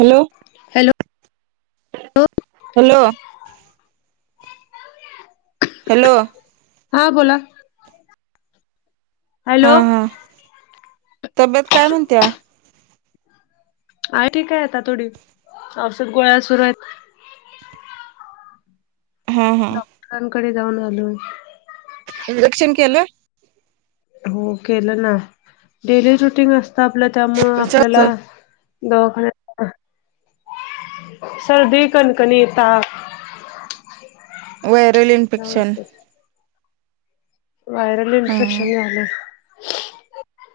Hello hello hello. Hello. हा बोला. हा हॅलो. हा तब्येत काय म्हणत्या? आहे ठीक आहे आता थोडी औषध गोळ्या सुरू आहेत. हां हां. कांकडे जाऊन आलो. इंजेक्शन केलं हो केलं ना डेली रुटीन असतं आपलं त्यामुळं कशाच आपल्याला दवाखान्यात. सर्दी, कणकनी, ताप व्हायरल इन्फेक्शन व्हायरल हा इन्फेक्शन झालं.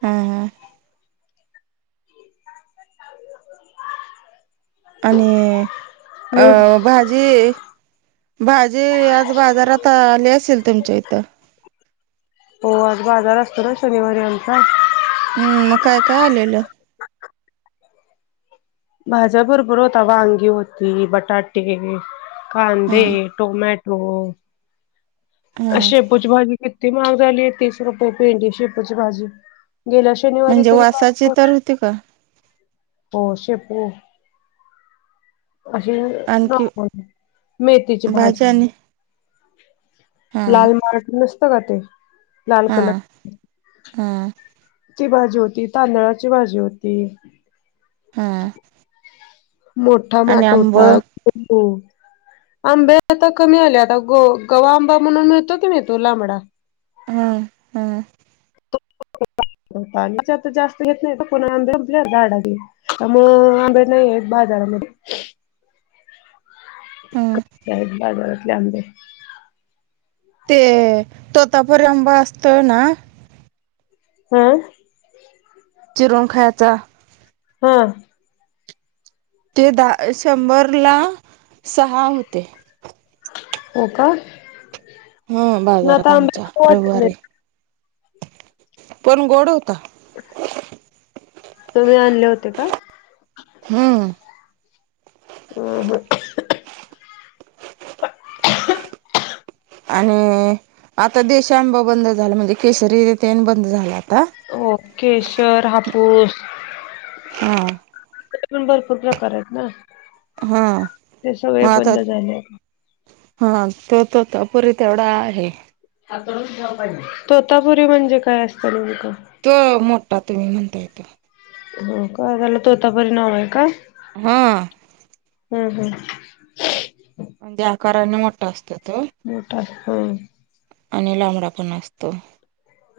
हां हां. आणि न्यूज अ भाज जे भाजी आज बाजारात आली असेल तुमच्या इथं. हो आज बाजार असतो ना शनिवारी आमचा. हम्म. मग काय काय आलेलं. भाज्या बरोबर होता. वांगी होती, बटाटे, हा कांदे. टोमॅटो हा शेपूची भाजी किती महाग झाली आहे तीस रुपये पेंडी शेपूची भाजी गेल्या शनिवारी म्हणजे तरी वासाची तर होती का हो शेपू. अशी आणखी [unintelligible] मेथीची भाजी. हा लाल मार्ट नसत का ते, लाल हा कलर च. हा ती भाजी होती तांदळाची भाजी होती. हम्म. मोठा माठ होता तो. आंबे आता कमी आले आता ग गव्हा आंबा म्हणून मिळतो की नाही तो लांबडा. हां. हा. [unintelligible] त्यामुळं आंबे नाहीये बाजारा मध्ये. हा आहेत बाजारातले आंबे. ते तोतापुरी आंबा असतोय ना. ह.. चिरून खायाचा. हा. ते दहा शंभर ला सहा होते. हो का. हो मग बाजारात आता आंबे आमच्या खाऊ वाटत रविवारी नाही पण गोड होता. तुम्ही आणले होते का. हम्म. [unintelligible] आणि आता देशीआंबा बंद झाला. म्हणजे केसरी तेन बंद झाला आता. ओकेश्वर हापूस. आ.. ते पण भरपूर प्रकार आहेत ना, हा ते सगळे मग आता बंद झाले. हा तोतापुरी तेवढा आहे. तोतापुरी म्हणजे काय असतं नेमकं. तो मोठा तुम्ही म्हणताय तो. हो का त्याला तोता नाव आहे का. ह.. ह हं. ते आकारान मोठ‌ं असतात त. मोठा हं.. आणि लांबडा पण असतो.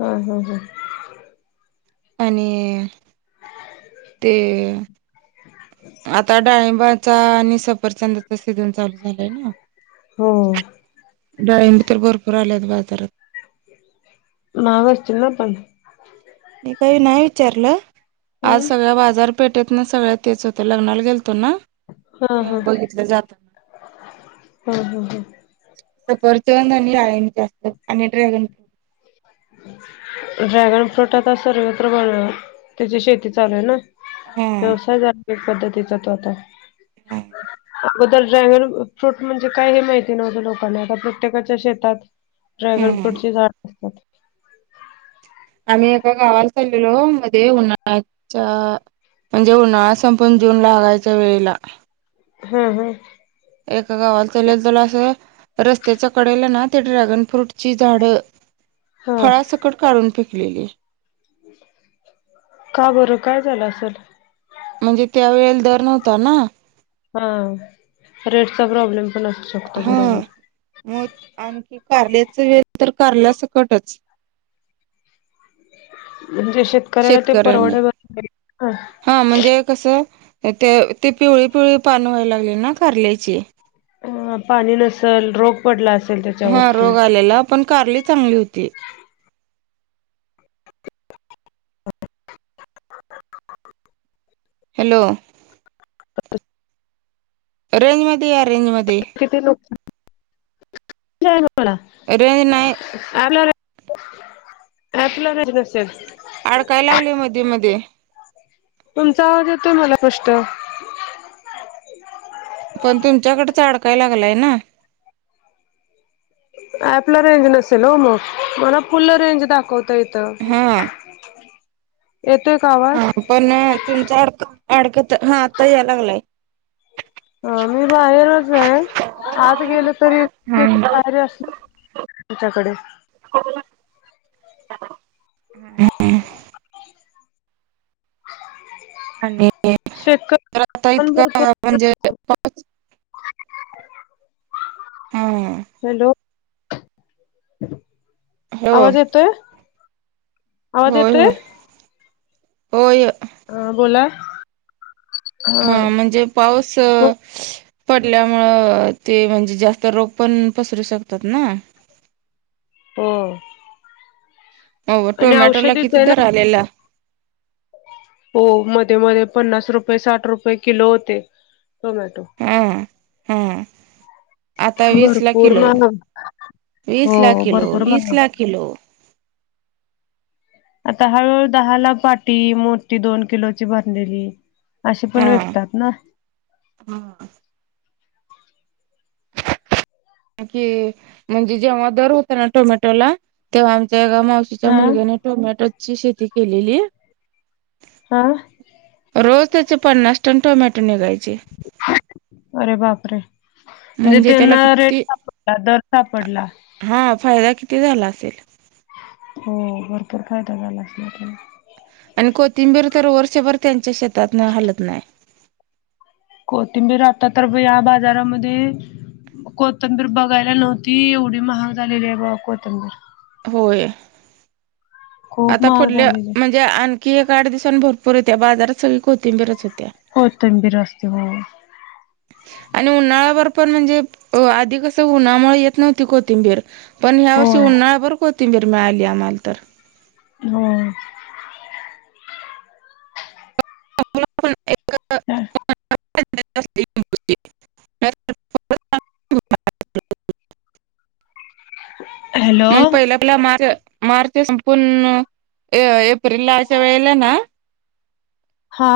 हम हम हम. आणि ते, आता डाळिंबाचा आणि सफरचंदाचा सीजन चालू झालंय ना. हो. डाळींब तर भरपूर आल्यात बाजारात. माहाग असती ना पण. तिथं नाही विचारलं आज हम्म सगळा बाजार. पेटेत ना सगळ्या तेच होतं, लग्नाला गेलतो ना. हा तेव्हा हा बघितलं जातना. हा हा हा सफरचंद आणि डाळिंबच्या असते आणि ड्रॅगन फ्रूट ड्रॅगन फ्रूट आता सर्वत्र बनत त्याची शेती चालू आहे ना. हा व्यवसाय झा [inaudible] पद्धतीचा तो आता. हां. अगोदर ड्रॅगन फ्रूट म्हणजे काय हे माहिती नव्हतं. लोकांना आता प्रत्येकाच्या शेतात. ड्रॅगन हम्म फ्रूटचे झाड असतात. आम्ही एका गावाला चालेलो मग ते उन्हाळ्याच्या. म्हणजे उन्हाळा संपून जून लागायच्या वेळेला. हम हम. एका गावाल त्याला. [unintelligible] रस्त्याच कडेला ना ते ड्रॅगन फ्रूटची झाडं हा फळा सकट काढून पेकलेली. का बरं काय झालं असल. म्हणजे त्या वेळेला दर नव्हता ना. हा रेटचा प्रॉब्लेम पण असू शकतो बरोबर. मोद आणखी कारल्याचा वेळ तर कारल्यासकटच. म्हणजे शेतकऱ्याला ते शेतकऱ्यांनी परवड. [inaudible] हा म्हणजे कसं ते ते पिवळी-पिवळी पान व्हाय लागली ना कारल्याची. आं पाणी नसेल रोग पडला असेल त्या. हा रोग आलेला पण कारली चांगली होती. हॅलो. [unintelligible] रेंज मध्ये या रेंज मध्ये. [unintelligible] रेंज नाय [unintelligible] अडकाय लावले मध्ये-मध्ये. तुमचा आवाज येतोय मला पष्ट. पण तुमच्याकडचा अडकाय लागलाय ना. ऍपलं रेंज नसेल हो म मला फुल रेंज दाखवत. त येतं हा येतोय का आवाज? पण तुमचा अडकं अडकत हा आता यायला लागलाय. आम्ही बाहेरच आहे आत गेल तरी [inaudible] हा बाहेर असलं. तिच्याकडे आणि शेतकरी तर आता पण इतका भरपूर पण जे [unintelligible] हा. हॅलो. हो आवाज येतोय आवाज होय येतोय होय होय. आं बोला. हा म्हणजे पाऊस पडल्यामुळं ते म्हणजे जास्त रोग पण पसरू शकतात ना. हो. अवं आणि टोमॅटो ला औषधीच किती आहे ना दर आलेला. हो मध्ये मध्ये पन्नास रुपये साठ रुपये किलो होते टोमॅटो. हा हा. आता वीस ला भरपूर किलो महाग हो वीस ला किलो भरपूर वीस महाग ला किलो. आता हळूहळू दहाला पाटी मोठी दोन किलोची भरलेली. अशे पण विकतात ना. हांच की म्हणजे जेव्हा दर होता ना टोमॅटो ला तेव्हा आमच्या एका मावशीच्या हा मुलग्याने टोमॅटोची शेती केलेली. हा. रोज त्याचे पन्नास टन टोमॅटो निघायचे. अरे बापरे! म्हणजे त्यांना रेट सापडला दर सापडला. हां.. फायदा किती झाला असेल. हो भरपूर कायदा झाला असला त्याला. आणि कोथिंबीर तर वर्षभर त्यांच्या शेतातन हालत नाही. कोथिंबीर आतातर बया या बाजारामध्ये कोथंबीर बघायला नव्हती, एवढी महाग झालेली आहे बघा कोथंबीर. होय. खूप आता महाग पुुढल्या झालेली आहे म्हणजे आणखी एक आठ दिवसांनी, भरपूर येत्या बाजारात सगळी कोथिंबीरच होत्या. कोथिंबीर असते हो. आणि उन्हाळ्याभर पण म्हणजे आधी कसं उन्हामुळे येत नव्हती कोथिंबीर. पण ह्या वर्षी होय उन्हाळा भर कोथिंबीर मिळाली आम्हाला तर. नो [inaudible] [inaudible] हॅल म्हणजे पहिला आपल्या मार्च मार्च संपूर्ण एप्रिलला अशा वेळेला ना हा.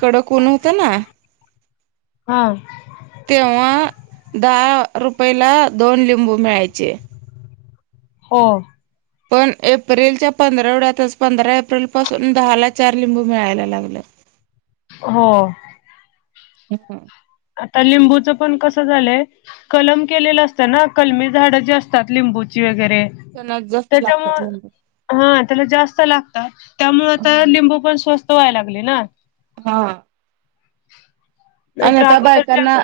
कडक ऊन हुतं ना हा तेव्हा दहा रुपयेला दोन लिंबू मिळायचे. हो. पण एप्रिलच्या पंधरवड्यातच, पंधरा एप्रिलपासून दहाला चार लिंबू मिळायला लागल्यात. [inaudible] हो. [unintelligible] आता लिंबूचं पण कसं झालंय कलम केलेलं असतं ना, कलमी झाडं जी असतात लिंबूची वगैरे त्यांनाच जस्त लागतात त्याच्यामुळं लिंबू. हा त्याला जास्त लागतात, त्यामुळे आता लिंबू पण स्वस्त व्हायला लागले ना. हा. आणि नाहीतर आता अगोदरच्या बायकांना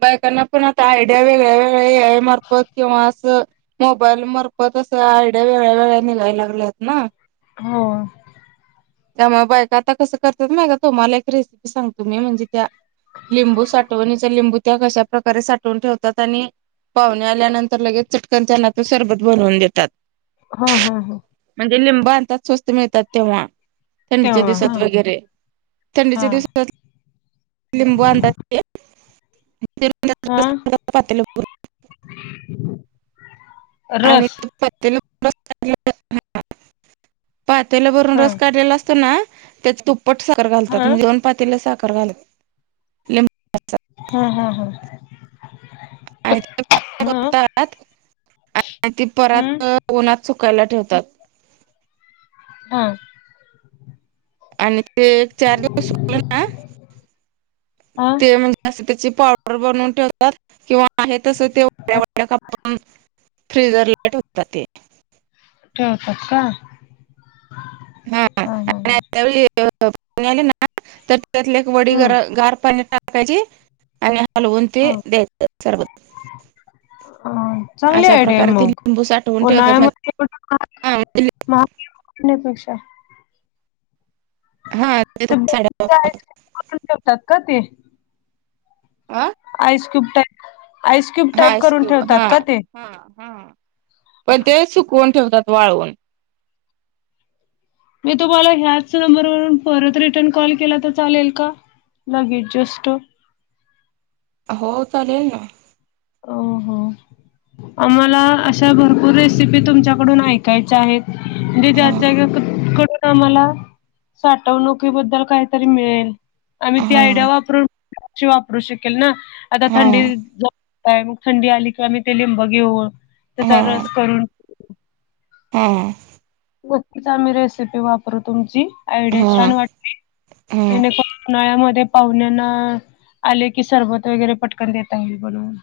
बायकांना पण आता आयडिया वेगळ्या वेगळ्या याय मार्फत किंवा असं मोबाईल मारफत असं, आयडिया वेगळ्या वेगळ्या निघायला लागल्यात ना. हो. त्यामुळं बायक आता कसं करत्यात माहिती. तुम्हाला एक रेसिपी सांगतो मी म्हणजे त्या. लिंबू साठवणीचा, लिंबू तेव्हा कशा प्रकारे साठवून ठेवतात आणि पाहुणे आल्यानंतर लगेच चटकन त्यांना ते सरबत बनवून देतात. हां हां हां. म्हणजे लिंब आणतात स्वस्त मिळतात तेव्हा? थंडीच्या तेव्हा दिवसात हा वगैरे. हा थंडीच्या दिवसात लिंबू आणतात ते हा [unintelligible] पातेलं [unintelligible] भरून आणि रस पातेलं [inaudible] पातेलं भरून हा रस काढलेला असतं ना, तेच तुप पट साखर घालतात, हा म्हणजे वन पातेल साखर घालत लिंबाचा. हम्म हम्म हम्म. आणि [unintelligible] आणि ते हम्म परात उन्हात सुकायला ठेवतात. हा. आणि ते एक चार दिवस सुकलं ना. आ ते म्हणजे त्याची पावडर बनवून ठेवतात किंवा आहे तस [unintelligible] हा फ्रीजर ठेवतात ते. ठेवतात का? हा आणि त्यावेळी ना. हा तर त्यातली एक वडी गर हम्म गार पाण्यात टाकायची. आणि हलवून ते दयायच सरबत. हम्म. चांगली अशा आइडीय आहे प्रकारे ते मग लिंबू साठवून ठेवतात मग उन्हाळ्यामध्ये हा म्हणजे [unintelligible] उठण्यापेक्षा. हा ते [unintelligible] करून ठेकतात का ते? आह. सक्यूब टाईप, आईसक्यूब टाईप करून ठेवतात हा का ते? हा हा, पण ते सुकवून ठेवतात वाळवून. मी तुम्हाला ह्याच नंबरवरून परत रिटर्न कॉल केला तर चालेल का? लगेच जस्ट. हो चालेल ना. ओ हो. आमाला अशा भरपूर रेसिपी तुमच्याकडून ऐकायच्या आहेत. दीदी हा याच्यावर कुठ कुठ. तर मला साठवणुकीबद्दल काहीतरी मिळेल. आम्ही हा ती हा आयडिया वापरून वापृषी वापरूनशी वापरू शकेल ना आता थंडी हा का मग थंडी आली किंवा म ते लिंब घेऊन, त्याचा रस करून हा. नक्कीच आम्ही रेसिपी वापरू तुमची, आयडिया हा छान वाटते हा जणेकर उनाळ्यामध्ये पाहुण्यांना, आले की सरबत वगैरे पटकन देत येईल बणून.